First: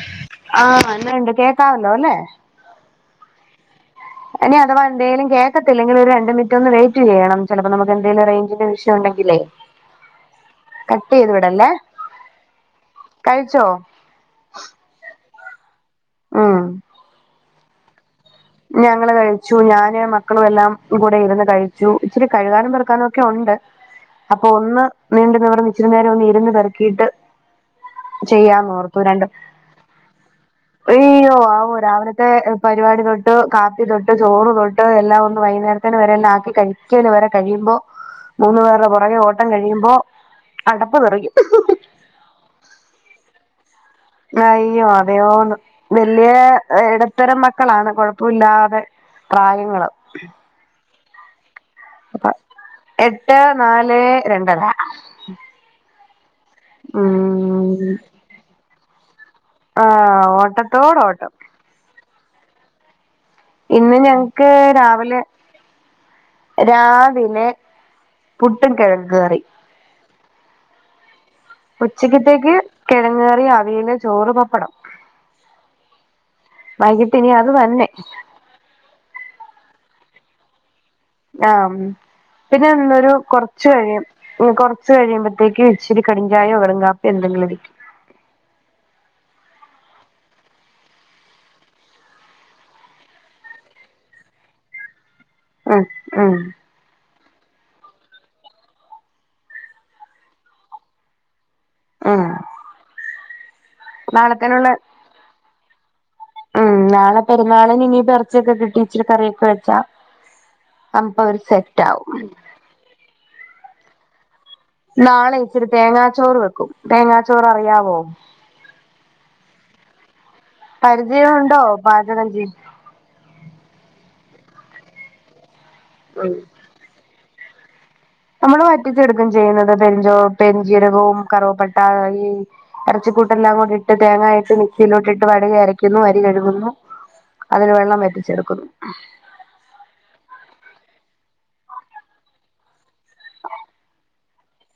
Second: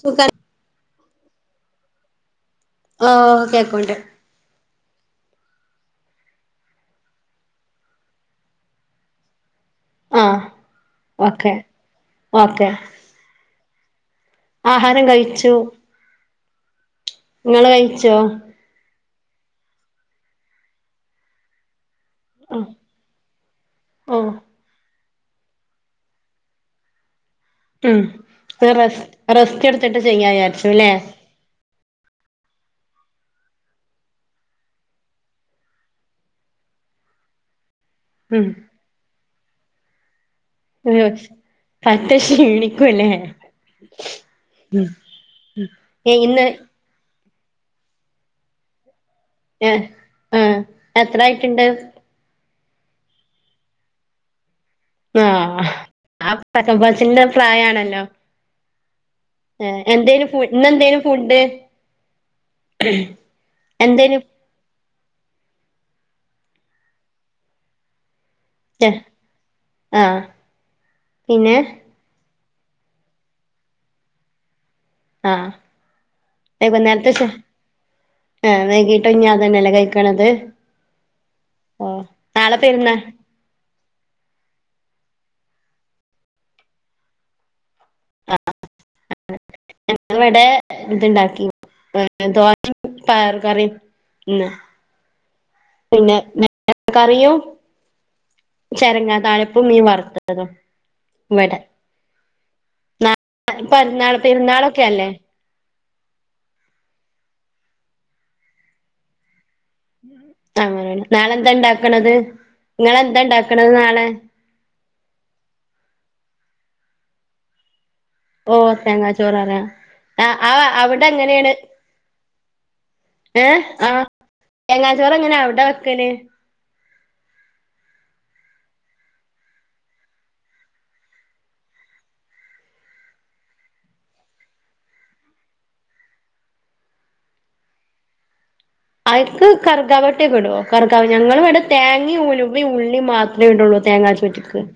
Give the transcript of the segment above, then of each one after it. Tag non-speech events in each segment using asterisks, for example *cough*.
സുഗം ആഹ് എന്നാണ്ട് കേക്കമല്ലോ അല്ലേ ആഹ് കേക്കോണ്ടെ ഇനി അഥവാ എന്തേലും കേൾക്കത്തില്ലെങ്കിൽ ഒരു രണ്ട് മിനിറ്റ് ഒന്ന് വെയിറ്റ് ചെയ്യണം ചിലപ്പോ നമുക്ക് എന്തെലും റേഞ്ചിന്റെ ഇഷ്യൂ ഉണ്ടെങ്കിലേ ആ കട്ട് ചെയ്ത് ഓക്കെ വിടല്ലേ ഓക്കെ കഴിച്ചോ ആഹാരം കഴിച്ചു ഉം നിങ്ങള് കഴിച്ചോ ഞങ്ങള് കഴിച്ചു ഞാന് മക്കളും എല്ലാം കൂടെ ഇരുന്ന് കഴിച്ചു ഇച്ചിരി ഉം കഴുകാനും പെറുക്കാനും ഒക്കെ ഉണ്ട് ഓ അപ്പൊ ഒന്ന് നീണ്ടു നിവർന്ന് ഇച്ചിരി നേരം ഒന്ന് ഇരുന്ന് പിറക്കിയിട്ട് ഉം ചെയ്യാന്ന് ഓർത്തു റെസ് രണ്ട് റെസ്റ്റ് എടുത്തിട്ട് ചെയ്യാ വിചാരിച്ചുല്ലേ അയ്യോ ആവോ രാവിലത്തെ പരിപാടി കാപ്പി തൊട്ട് ചോറ് തൊട്ട് എല്ലാം ഒന്ന് വൈകുന്നേരേത്തേന് വരെ എല്ലാം ആക്കി കഴിക്കല് വരെ കഴിയുമ്പോ ഉം മൂന്ന് പേരുടെ പുറകെ ഓട്ടം കഴിയുമ്പോ അടപ്പ് ഉം തെറിക്കും. പത്ത ക്ഷീണിക്കല അയ്യോ അതെയോന്നു ഏ വല്യ ഇന്ന് ഇടത്തരം മക്കളാണ് കൊഴപ്പമില്ലാതെ ഏഹ് പ്രായങ്ങള്. ആഹ് എത്രായിട്ടുണ്ട് എട്ട് നാല് രണ്ടര ആഹ് ആഹ് പരക്കപാച്ചിന്റെ ഉം പ്രായാണല്ലോ ആഹ് എന്തേനും ഫു ഇന്ന് എന്തേനും ഓട്ടത്തോടോട്ടം. ഫുഡ് ഇന്ന് എന്തേനു ഞങ്ങക്ക് രാവിലെ രാവിലെ പുട്ടും കിഴങ് കറി ആഹ് പിന്നെ ഉച്ചക്കത്തേക്ക് കിഴങ്ങ് കറി അവിയൽ ചോറ് പപ്പടം ആ വൈകിട്ട് ഇനി അത് തന്നെ- ആഹ വൈകിട്ട് ഇഞ്ഞാ അതന്നെല്ല കഴിക്കണത് ആഹ് നാളെ പെരുന്നാ പിന്നൊരു കെ- കുറച്ച് കഴിയും കുറച്ച് കഴിയുമ്പോഴത്തേക്ക് ഇച്ചിരി കടുചായോ കടുക്കാപ്പിയോ എന്തെങ്കിലും ഇരിക്കും. *inaudible* ഇവിടെ ഇതുണ്ടാക്കി ദോശയും പയർ കറിയും ഇന്ന്. ഉം പിന്നെ ഉം കറിയും ചരങ്ങാതാളിപ്പും മീൻ വറുത്തതും ഇവിടെ ഉം പെരുന്നാൾ നാളത്തേനുള്ള പെരുന്നാളൊക്കെ അല്ലേ ഉം നാളെ പെരുന്നാളിന് ഇനി ഇറച്ചിയൊക്കെ കിട്ടി ഇച്ചിരി കറിയൊക്കെ വെച്ചാ അങ്ങനെ അപ്പൊ ഒരു നാളെന്താ സെറ്റ് ഉണ്ടാക്കണത് ആവും നിങ്ങളെന്താ ഉണ്ടാക്കണത് നാളെ നാളെ ഇച്ചിരി തേങ്ങാച്ചോറ് വെക്കും തേങ്ങാച്ചോറ് അറിയാവോ? ഓ തേങ്ങാചോററേ ആഹ് ആഹ് അവിടെ എങ്ങനെയാണ് പരിചയമുണ്ടോ പാചകം ചെയ് ഏഹ് ആഹ് തേങ്ങാച്ചോറ് എങ്ങനാ അവിടെ വക്കല് നമ്മള് വറ്റിച്ചെടുക്കും ചെയ്യുന്നത് പെരിഞ്ചോ പെരുജീരകവും കറുവപ്പട്ട ഈ ഇറച്ചിക്കൂട്ടെല്ലാം കൂടി ഇട്ട് തേങ്ങായിട്ട് മിക്സിയിലോട്ടിട്ട് വടകി അരയ്ക്കുന്നു അരി കഴുകുന്നു. അതില് വെള്ളം വെറ്റിച്ചെടുക്കുന്നു. അതിക്ക് കാർഗാപ്പട്ട ഒക്കെ ഇടുമോ കാർഗപ ഞങ്ങൾ ഇവിടെ തേങ്ങ ഉലുവ ഉള്ളി മാത്രമേ ഇടുയള്ളൂ തേങ്ങ ചോറിക്ക്-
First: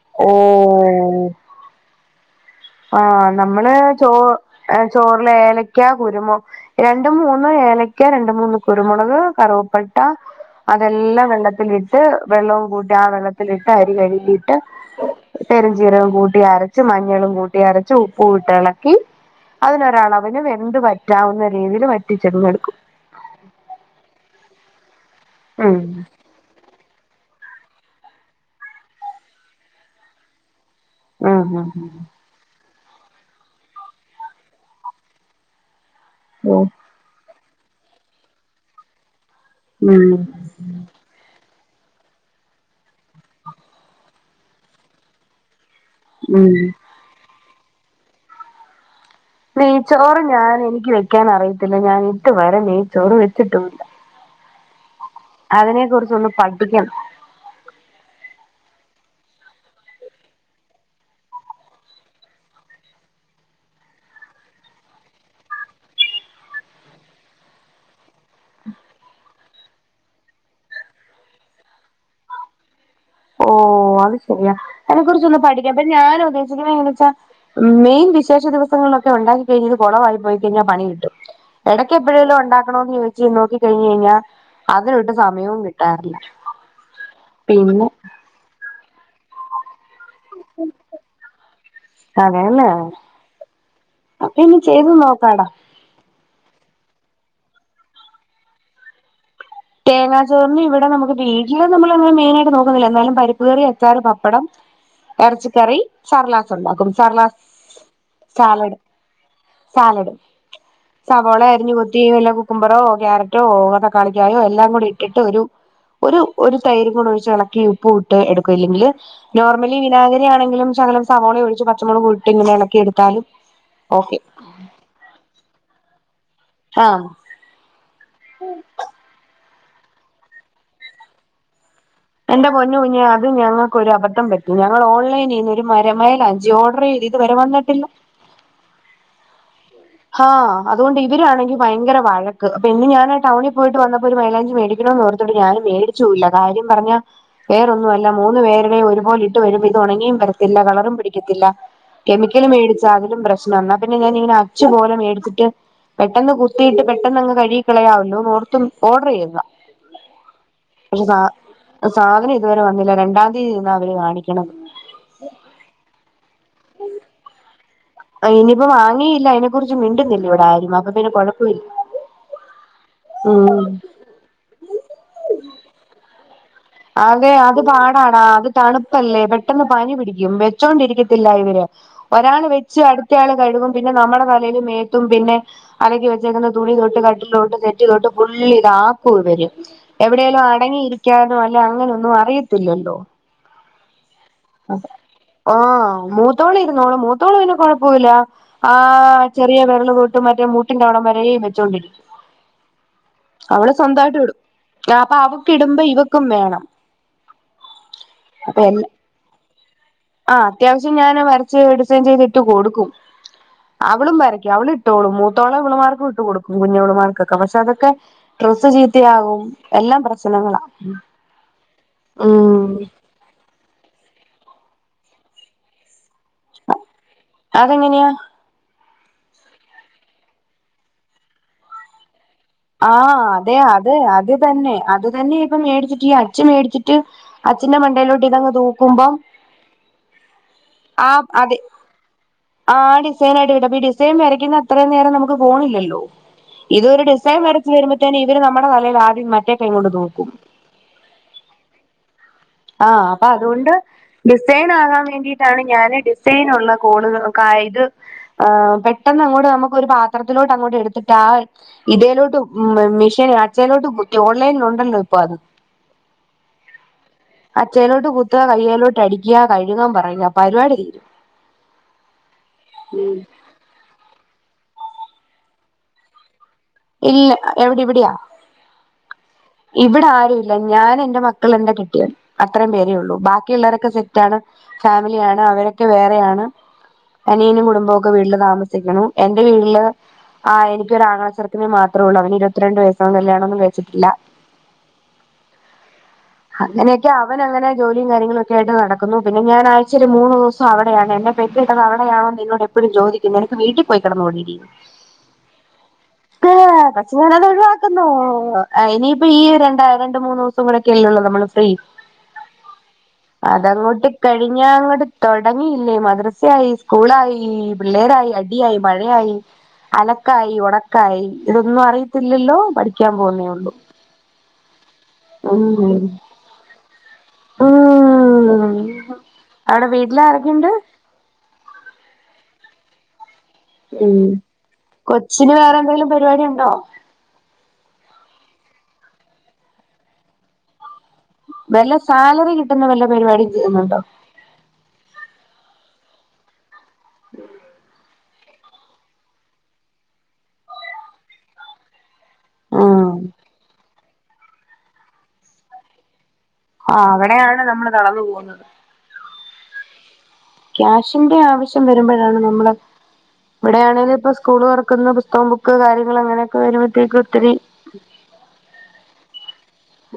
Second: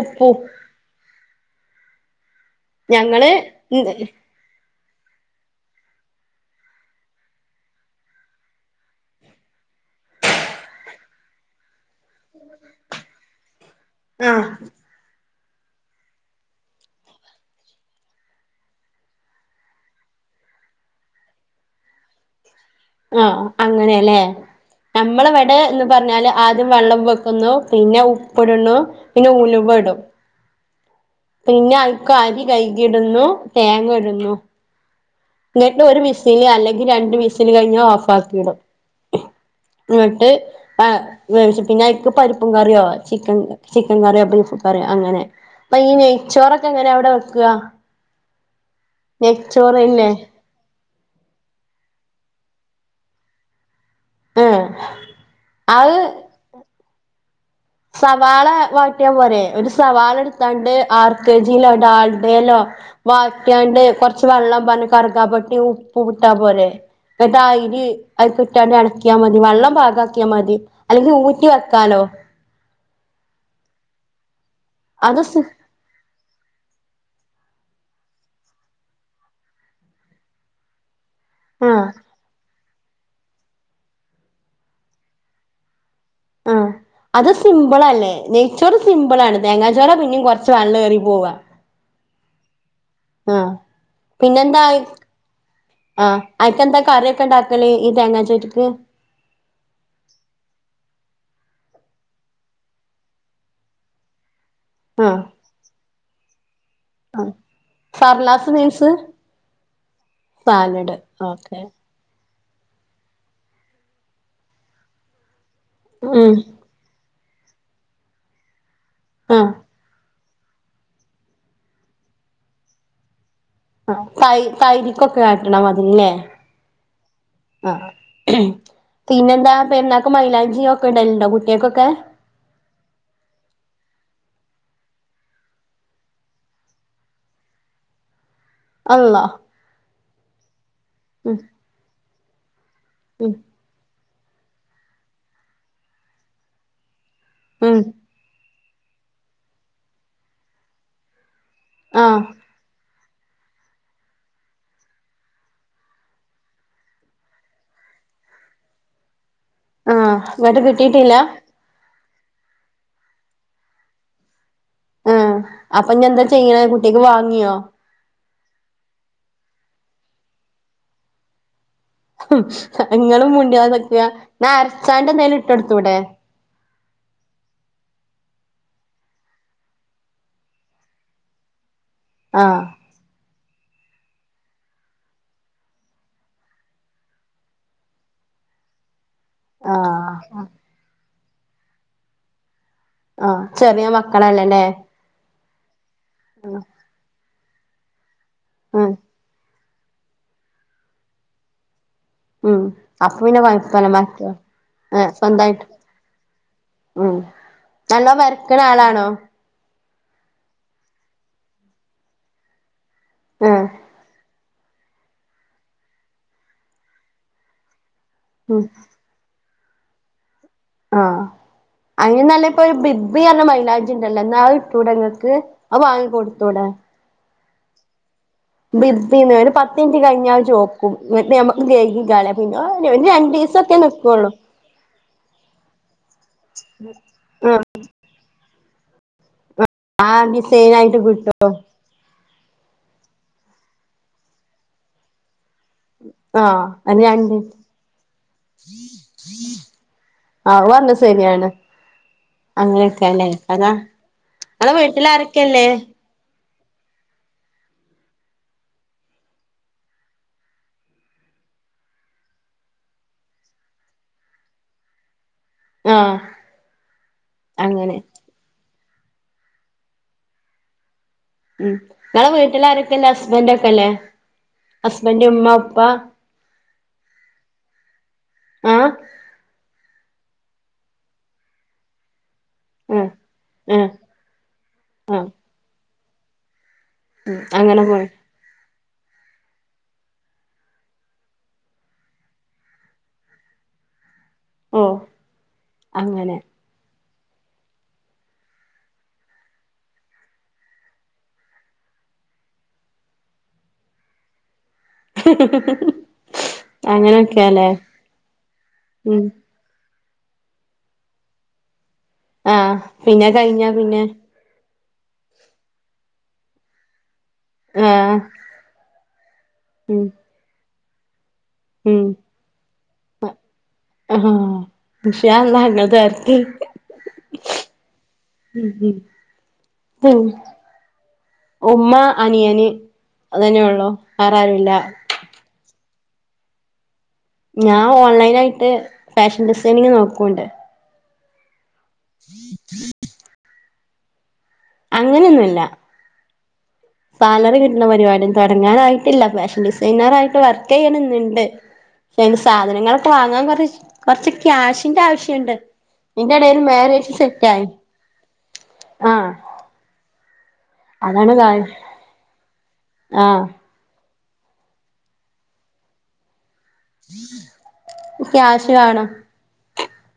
ഉപ്പും ഓഹ് ആഹ് ഞങ്ങള് നമ്മള് ചോ ചോറില് ഏലക്ക കുരുമുള രണ്ട് മൂന്ന് ഏലക്ക രണ്ട് മൂന്ന് കുരുമുളക് കറുവപ്പട്ട അതെല്ലാം വെള്ളത്തിലിട്ട് വെള്ളവും കൂട്ടി ആഹ് വെള്ളത്തിലിട്ട് അരി കഴിക്കിട്ട് പെരിജീരകം കൂട്ടി അരച്ച് മഞ്ഞളും കൂട്ടി അരച്ച് ഉപ്പു ഇട്ടിളക്കി. അതിലൊരു അളവിന് വെന്ത് വറ്റാവുന്ന രീതിയിൽ വറ്റിച്ചങ്ങെടുക്കും. ആഹ് അങ്ങനെയല്ലേ നമ്മളെവിടെ ഉം എന്ന് പറഞ്ഞാല് ആദ്യം വെള്ളം വെക്കുന്നു പിന്നെ ഉപ്പിടുന്നു പിന്നെ ഉലുവ ഇടും. ഉം പിന്നെ ഉം അയിക്ക് അരി കഴുകി ഇടുന്നു തേങ്ങ ഇടുന്നു. എന്നിട്ട് ഒരു വിസില് ഉം അല്ലെങ്കിൽ രണ്ട് വിസിൽ കഴിഞ്ഞാൽ ഓഫ് ആക്കിടും. ഉം എന്നിട്ട് ആഹ് പിന്നേക്ക് പരിപ്പും കറിയോ ചിക്കൻ ചിക്കൻ കറിയോ ബീഫും കറിയോ അങ്ങനെ അപ്പോ ഈ ഉം നെയ്ച്ചോറൊക്കെ എങ്ങനെ അവിടെ വക്കുവാ- നെയ്ച്ചോറ് ഞാൻ എനിക്ക് വെക്കാൻ അറിയത്തില്ല ഞാൻ ഇത് വരെ നെയ്ച്ചോറ് വെച്ചിട്ടില്ല. ആഹ.. *unintelligible* അതിനെ കുറിച്ച് ഒന്ന് പഠിക്കണം. സവാള വാട്ടിയ പോരെ ഒരു സവാള എടുത്താണ്ട് ആർക്കേജിലോ ഡാൾഡയിലോ- വാട്ടിയാണ്ട് കൊറച്ച് വെള്ളം പറഞ്ഞ കറുക്കപ്പട്ടയും ഉപ്പും ഇട്ടാ പോരേ- എന്നിട്ട് അയിന് അയിനിക്കിട്ട് അങ്ങ് ഇളക്കിയാ മതി വെള്ളം പാകാക്കിയാൽ മതി. അല്ലെങ്കിൽ ഊറ്റിവയ്ക്കാലോ - ഓഹ് അത് ശരിയാ അതിനെ അത് കുറിച്ച് ഒന്ന് സു പഠിക്കാൻ അപ്പോ ഞാൻ ഉദ്ദേശിക്കണേ എന്നുവച്ചാ- മെയിൻ വിശേഷദിവസങ്ങളിലൊക്കെ ഒണ്ടാക്കി കഴിഞ്ഞത് കൊളവായി പോയി കഴിഞ്ഞാൽ പണി കിട്ടും. ആ ഇടയ്ക്ക് എപ്പോഴെങ്കിലും ഉണ്ടാക്കണോന്ന് ചോദിച്ച് നോക്കി കഴിഞ്ഞ് കഴിഞ്ഞാൽ അതിനോട്ട് സമയവും കിട്ടാറില്ല. ആഹ് അത് സിമ്പിൾ പിന്നെ അല്ലേ നെയ്ച്ചോറ് സിമ്പിൾ ആണ് തേങ്ങാച്ചോറ് പി- പിന്നെ കൊറച്ച് വെള്ളം കയറി പോവാ- അതെയല്ലേ ആഹ് അപ്പോ ഇനി പിന്നെന്താ ചെയ്ത് നോക്കാടാ ആഹ് അയിക്കെന്താ കറിയൊക്കെ ഇണ്ടാക്കൽ ഈ തേങ്ങാച്ചോറിക്ക്- തേങ്ങാ ചോറിന് ഇവിടെ നമുക്ക് വീട്ടിൽ നമ്മള് അങ്ങനെ മെയിനായിയിട്ട് നോക്കുന്നില്ല എന്നാലും പരിപ്പ് കയറി അച്ചാറ് പപ്പടം- ആഹാ ഇറച്ചിക്കറി സർലാസ് ഒണ്ടാക്കും. സർലാസ് സർലാസ് സാലഡ് മീൻസ് സാലഡ് സാലഡ് സവാള ഓക്കെ അരിഞ്ഞു കൊട് - തീവല്ല കുക്കുംബറോ കാരറ്റോ *unintelligible* തകാളിക്കായോ എല്ലാം കൂടിഇട്ടിട്ട് ഒരുഒരു ഉം ഒ തൈുരുംകൂടെ ഒഴിച്ചു എളക്കി ഉപ്പും അല്ലെങ്കില് ആഹ് നോർമലി വിനാ അങ്ങനെയാണെങ്കിലും ശകലം സവാള ഒഴിച്ചു പച്ചമുളകുംയിട്ട് ഇങ്ങനെ എളക്കിഎടുത്താലും- ആഹ് തൈ തൈരിക്കൊക്കെ ആക്കണ മാതിരിയില്ലേ ആഹ് ആഹ് പിന്നെന്താ പെരുന്നാക്ക് മൈലാഞ്ചിയൊക്കെ ഇടേലയിണ്ടോ കുട്ടികള്ക്കൊക്കേ എന്റെ പൊന്നുകുഞ്ഞേ അത് ഞങ്ങൾക്കൊരു അബദ്ധംപറ്റി ഞങ്ങള് ഓൺലൈനീന്ന് ഒരു മൈലാഞ്ചി ഓഡറ് ചെയ്ത് - ഇത് വരെ വന്നിട്ടില്ല അള്ളാ ആഹ് അതുകൊണ്ട് ഉം ഇവരാണെങ്കി ഭയങ്കര വഴക്ക് പിന്നെ ഞാനാ ഉം ടൗണി - പോയിട്ട് വന്നപ്പോ ഒരു മൈലാഞ്ചി മേടിക്കണോന്നോർതിട്ട് ഞാന് മേടിച്ചൂല്ല കാര്യംപറഞ്ഞ- ഉം വേറൊന്നുയല്ല മൂന്ന്പേരുടെയും ഒരുപോലെയിട്ട് വരുമ്പം ഇത് ഒണങ്ങിയുംവരത്തില്ല കളറുംപിടിക്കത്തില്ല ആഹ് കെമിക്കല് മേടിച്ച അതിലും പ്രശ്നവാ എന്നാ പിന്നെ ഞാനിങ്ങനെ അച്ചുപോലെ മേടിച്ചിട്ട്- പെട്ടെന്ന് കുത്തിയിട്ട് പെട്ടെന്നങ്ങ്കഴുകി കളയാമല്ലോ ഓർത്തും ഓഡർ ചെയ്തതാ ആഹ് എന്നിട്ട് പക്ഷെ കിട്ടീട്ടില്ല സാ സാധനം ഇതുവരെ വന്നില്ല രണ്ടാം തീ എന്നാ അതില് കാണിക്കണത് ആഹ് അപ്പൊ ഇഞ്ഞി എന്താ ചെയ്യ്ണേ കുട്ടിക്ക് വാങ്ങിയോ ഇനിയിപ്പം വാങ്ങിയില്ല അയിനെകുറിച്ച് മിണ്ടുന്നില്ല ഇവിടെ ആരും അപ്പൊപിന്നെ കൊഴപ്പയില്ല ഇങ്ങളും മുണ്ടിയാതൊക്കെ വെച്ചു കഴിഞ്ഞാൽ അരച്ചാണ്ടന്തേലും ഇട്ട് കൊടുത്തൂടെ അതെ അത്പാടാടാ അത് തണുപ്പല്ലേ പെട്ടെന്ന് പനിപിടിക്കും വെച്ചൊണ്ടിരിക്കത്തില്ല ഇവര് ഒരാള് ആഹ് വെച്ച് അടുത്ത ആള് കഴുകും പിന്നെ നമ്മടെ തലേല് മേത്തും പിന്നെ- അലക്കിവെച്ചേക്കുന്ന തുണിതൊട്ട് കട്ടിലോട്ട് സെറ്റിതൊട്ട് ഫുള്ളിത് ആക്കും ഇവര് എവിടേലും ആഹ് അടങ്ങിയിരിക്കാനോ അല്ലേ അങ്ങനൊന്നും അറിയത്തില്ലല്ലോ ആഹ് ചെറിയമക്കളല്ലേ ഇല്ലേ ആഹ് മൂത്തോള് ഇരുന്നോളും മൂത്തോള് പിന്നെ കൊഴപ്പയില്ല ഉം ആഹ് ചെറിലിയ വെരള് തൊട്ട് മറ്റേ മൂട്ടിന്റെ അവിടെവരെയും വെച്ചോണ്ടരിക്കും ഉം അപ്പൊപിന്നെ വയപ്പലന്മാ *unintelligible* രക്ക ആ അപ്പഅവക്ക് ഇടുമ്പോ ഇവക്കും വേണം ഉം നല്ല വരക്ക്ണ അപ്പൊ എല്ല ആളാണോ ആഹ് അത്യാവശ്യം ഞാന് വരച്ച് ഡിസെയിൻ ചെയ്തിട്ട് കൊടുക്കും ഏഹ്. അവളും വരക്കും അവള് ഇട്ടോളും മൂത്തോള് ഇവള്മാർക്കു ഇട്ട്കൊടുക്കും കുഞ്ഞോളുമാർക്കൊക്കെ പക്ഷെ അതൊക്കെ. ഉം ഡ്രസ്സ് ചീത്തയാകും എല്ലാം പ്രശ്നങ്ങളാ. ആഹ് അങ്ങനെ അല്ലെ ഉം ഇപ്പൊരു ബി ഗ്ബി പറഞ്ഞ മൈലാഞ്ചിയുണ്ടല്ലോ ന്നാ ആഹ് ഇട്ടൂടെ ഇങ്ങക്ക് അത് വാങ്ങി കൊടുത്തൂടെ. അത് എങ്ങന്യാ? ബിഗ്ബിന്നോ അയിന്പത്ത് മിനിറ്റ് കഴിഞ്ഞാല് അയ് ചോമക്കും ഇങ്ങട്ട് ഞമ്മക്ക് കെഴുകികളയാം. ആഹ് അതെ അതെ അത് തന്നെ അത് തന്നെ. ഇപ്പം മേടിച്ചിട്ട് ഈ അച്ച് മേടിച്ചിട്ട് ആഹ് അച്ചിന്റെ മണ്ടയിലോട്ട് ഇതങ്ങ് തൂക്കുമ്പം. ആഹ് ഡിസൈയിനായിട്ട് കിട്ടും. ആഹ് ഡിസൈനായിട്ട് കിട്ടു അപ്പ ഈ ഡിസൈൻ വരക്കുന്ന അത്രനേരം നമുക്ക് പോണില്ലല്ലോ? ആഹ് അന്ന് ഞാ ഡിസൈൻ വരച്ച് വരുമ്പതേന് ഇവര് നമ്മടെ തലേല് ആദ്യം മറ്റേ കൈകൊണ്ട് തൂക്കും. അത് പറഞ്ഞത്. സെരിയാണ്. ആഹ് അപ്പൊ അതുകൊണ്ട് ഇങ്ങളെ ഡിസൈനാകാൻ വീട്ടില് വേണ്ടിട്ടാണ് ആരൊക്കെല്ലേ ഞാന് ഡി സൈനുള്ള കോള്കളൊക്കെ ആയത്. ആഹ് പെട്ടെന്ന്അങ്ങോട്ട് നമുക്കൊരുപാത്രത്തിലോട്ട് അങ്ങോട്ട് എടുത്തിട്ടാ ആഹ്. ഇതേലോട്ട് മീഷീന് അച്ചേലോട്ട് മൂക്കി ഓൺലൈൻലുണ്ടല്ലോ ഇപ്പൊ അത്. ആഹ്. അങ്ങനെ അച്ചേലോട്ട് കുത്തുക കയ്യേലോട്ട് അടിക്കുക കഴുകാൻ പറയാ പരിപാടി തീരും. ഉം നിഞങ്ങളെ വീട്ടിലാരൊക്കെയാ ഉള്ളേ ഉം ഹസ്ബൻഡ് ഒക്കെ യില്ലേ ഹസ്ബൻഡ്, ഉമ്മ, ഉപ്പ. ഇല്ല എവിടെ ഇവിടെയാ ആഹ് ഇവിട ആരും ഇല്ല. ല്ല ഞാന് എന്റെ മക്കള്, എന്റെ കെട്ടിയോൻ. അത്രയും പേരേ ഉം ഉള്ളൂ ബാക്കിയു ഉം ള്ളവരൊക്കെ സെറ്റ് ആണ് ആഹ് ഫാമിലിയാണ് അവരൊക്കെ വേറെയാണ്. ഉം അനിയനും അങ്ങനെ പോയി കുടുംബൊക്കെ വീട്ടില് താമസിക്ക്ണു എന്റെ വീട്ടില് ആഹ് എനിക്ക് ഒരു അങ്ങള ചെറുക്ക നു മാത്രേ ഉള്ളൂ അവന് ഇരുപത്തി രണ്ട് വയസ്സ് അവൻ കല്യാണമൊന്നും കഴിച്ചിട്ടില്ല. ഓഹ് അങ്ങനെ. അങ്ങനെയൊക്കെ അവൻ അങ്ങനെ ജോലിയും കാര്യങ്ങളൊക്കെ ആയിട്ട് നടക്കുന്നു പിന്നെ ഞാൻ ആഴ്ച്ചേ ഒരു മൂന്ന് ദിവസം. അവിടെയാണ് എന്നെ പെറ്റിട്ടത് അവിടെയാണോന്ന് എന്നോട് എപ്പോഴും ചോദിക്കുന്നു നിനക്ക് വീട്ടിൽ പോയി കിടന്നുടെടീ. ആഹാ അഹ് ഏഹ് പക്ഷെ ഞാൻ അത് ഒഴിവാക്കുന്നു ഉം ഇനിയിപ്പോ ഈ രണ്ട് രണ്ട് മൂന്ന് ദിവസം. കൂടിയൊക്കെള്ളോ നമ്മള് ഫ്രീ ആഹ് പിന്നെ കഴിഞ്ഞാ പിന്നെ അതങ്ങോട്ട്. കഴിഞ്ഞ അങ്ങോട്ട് തുടങ്ങിയില്ലേ മദ്രസയായി. സ്കൂളായി, ആഹ് പിള്ളേരായി, അടിയായി, മഴയായി, ഉം അലക്കായി, ഉണക്കാ ക്കായ ഇതൊന്നും ഉം അറിയത്തില്ലല്ലോ പഠിക്കാൻ പോന്നേ ഉള്ളൂ. വിഷായങ്ങതർത്തി. ഉം അവിടെ വീട്ടിൽ ഉം. ആരൊക്കെയുണ്ട് ഉമ്മ, അനിയന് അതന്നെ ഉള്ളു ഉം വേറെ ആരും ഇല്ല. കൊച്ചിന് വേറെ എന്തെങ്കിലും പരിപാടി ഉണ്ടോ? ഞാൻ ഓൺലൈൻ ആയിട്ട് ഫാഷൻ ഡിസൈനിങ് നോക്കോണ്ട്. വല്ല സാലറി കിട്ടുന്ന വല്ല പരിപാടി ചെയ്യുന്നുണ്ടോ? അങ്ങനെയൊന്നുമില്ല. സാലറി കിട്ടുന്ന പരിപാടി തുടങ്ങാനായിട്ടില്ല ഫാഷൻ ഡിസൈനറ് ആയിട്ട് വർക്ക് ചെയ്യണന്നുണ്ട്. അയിന് സാധനങ്ങളൊക്കെ ഉം വാങ്ങാൻ കൊറ കൊറച്ച് ക്യാഷിന്റെ ആവശ്യം ഇണ്ട്. ഇതിന്റെ ഇടേല് ആ മാരേജ് സെറ്റ് അവിടെയാണ് ആയി. നമ്മള് തളർന്നു പോകുന്നത് അതാണ് ക്യാഷിന്റെ കാര്യം ആവശ്യം വരുമ്പോഴാണ് നമ്മള്. ആഹ് ഇവിടെയാണെങ്കില് ഇപ്പോ സ്കൂള് തുറക്കുന്നു പുസ്തകം, ബുക്ക്, കാര്യങ്ങള് അങ്ങനെയൊക്കെ വരുമ്പ ത്തേക്ക് ഒത്തിരി ക്യാഷ് വേണം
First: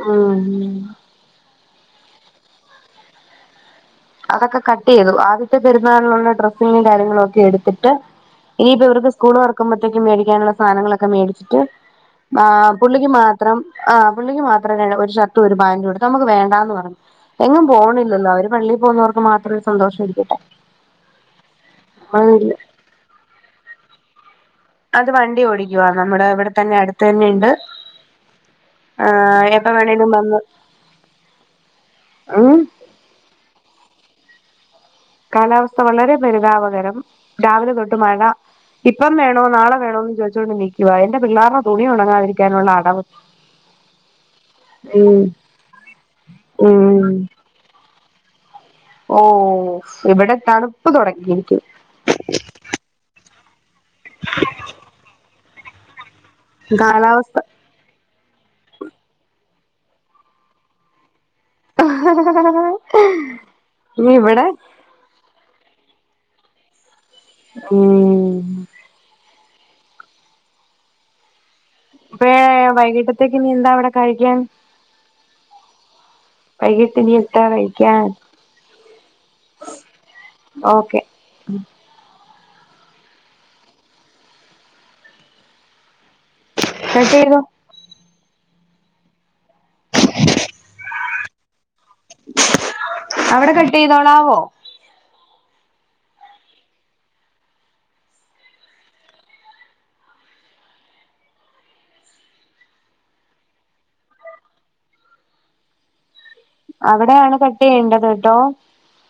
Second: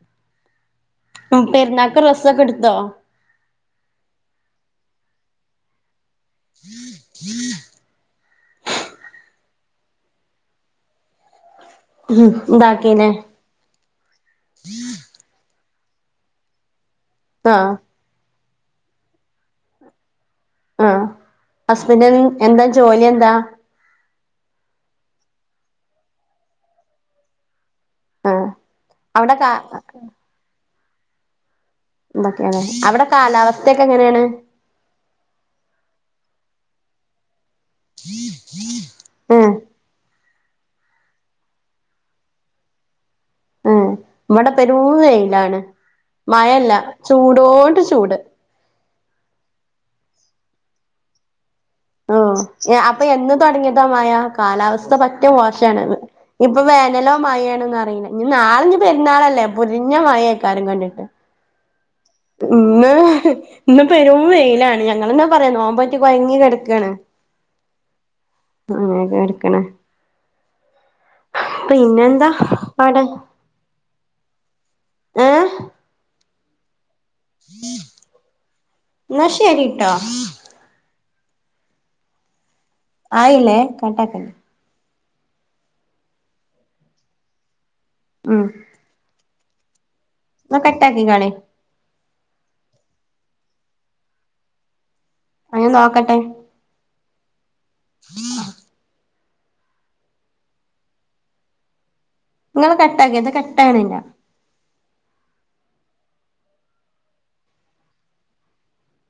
ഉം. ഉം പെരുന്നാള്ക്ക് ഡ്രസ്സോക്കെ എടുത്തോ? അതൊക്കെ കട്ട് ചെയ്തു. ആദ്യത്തെ പെരുന്നാളിലുള്ള- ഡ്രസ്സിങ്ങും, കാര്യങ്ങളും ഒക്കെ എടുത്തിട്ട്- ഇനിയിപ്പ ഇവർക്ക് സ്കൂൾ തു- റക്കുമ്പോഴത്തേക്കും മേടിക്കാനുള്ള സാധങ്ങളൊക്കെ മേടിച്ചിട്ട് പുള്ളിക്ക് ഇതാക്കീല്ലേ മാ- മാത്രം ആ പുള്ളിക്ക് മാത്രമേ ഒരു ഷട്ടും ഒരു പാൻറ് എടുത്തു, നമുക്ക് വേണ്ടന്ന് പറഞ്ഞു. എങ്ങും ആഹ് പോണില്ലല്ലോ, അവര് പള്ളിൽ പോകുന്നവർക്ക്- മാത്രമേ സന്തോഷംമായിരിക്കട്ടെ. ആഹാ ഹസ്ബൻഡന് എന്താ ജോലി, എന്താ? അത് വണ്ടി ഓടിക്കവാ നമ്മുടെ- ഇവിടെ തന്നെ അടുത്ത് തന്നേണ്ട്. ആഹ് അവിടെ ആഹ കാ എപ്പ വേണേലും വന്നു. എന്തൊക്കെയതെ അവിടെ- കാലാവസ്ഥയൊക്കെ- എങ്ങനെയാണ്. കാലാവസ്ഥ വളരെ പെരിതാപകരം. രാവിലെ തൊട്ട് മഴ, ഇപ്പം വേണോ- ഉം നാളെ- വേണോന്ന് ചോദിച്ചുകൊണ്ട് നക്കുവാ. എന്റെ പിള്ളേരുടെ തുണി ഉണങ്ങാതിരിക്കാനുള്ള അടവ്. നമ്മടെ പെരും ഉം വേയിലാണ്, മഴല്ല ഉം ചൂടോണ്ട്, ചൂട്. ഓ ഇവിടെ തണുപ്പ് തുടങ്ങിയിരിക്. ഓ അപ്പോ എന്ന് തുടങ്ങിയതാ മയാ? കാലാവസ്ഥ പറ്റും മോശഅന്ന്. ഇപ്പോ വേനലോ, കാലാവസ്ഥ മഴയാണന്ന- അറിയില്ലൻ, നാളെ പെരുന്നാളല്ലേ? പരിഞ്ഞ മഴയൊക്കാരും കണ്ടിട്ട്. ഇന്ന് ഇന്ന് ഇനി പെരും ഇവിടെ വെയിലാണ്, ഞങ്ങൾ പറയാ നോൻബ് നെറ്റ്- കൊഴങ്ങി കിടക്കാണ്. ഉം ഉം.. അങ്ങനെയൊക്കെ എടുക്കണ. പിന്നെ എന്താ പാട്? പിന്നെ എന്താ കഴിക്കാൻ? ഹേ... വൈകിട്ട്നി എന്താ കഴിക്കാൻ? എന്നാ ശരിട്ടോ ഓക്കെ. ആഹ ഇല്ലേ കണ്ടാക്കല്. *unintelligible* ഉം ഉം. ന കട്ടാക്കിക്കളി. അവിടെ കട്ട് ചെയ്തോളാവോ? ആഹാ നോക്കട്ടെ. *inaudible* നിങ്ങള് കട്ടാക്കിന്താ, കട്ടാകണില്ലാ. അവിടെയാണ് കട്ട് ചെയ്യേണ്ടത് ട്ടോ.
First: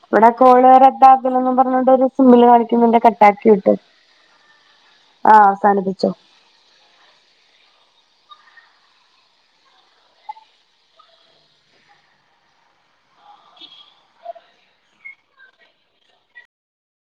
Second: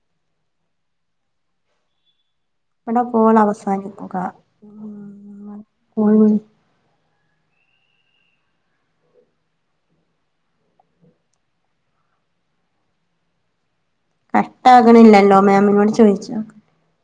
ഇവിടെ കോള് റെദ്ധാകണമെന്ന്- പറഞ്ഞൊണ്ടൊരു സിമ്പല് കാണി- ണ്ട് പിന്നെന്താ ഇവിടെ കോൾ കട്ടാക്കിയിട്ട്- അവസാനിക്കുക ആഹാ അവസാനിപ്പിച്ചോ. Call cut ആകണില്ലല്ലോ? മാമിനോട് ചോദിച്ചോക്കാ.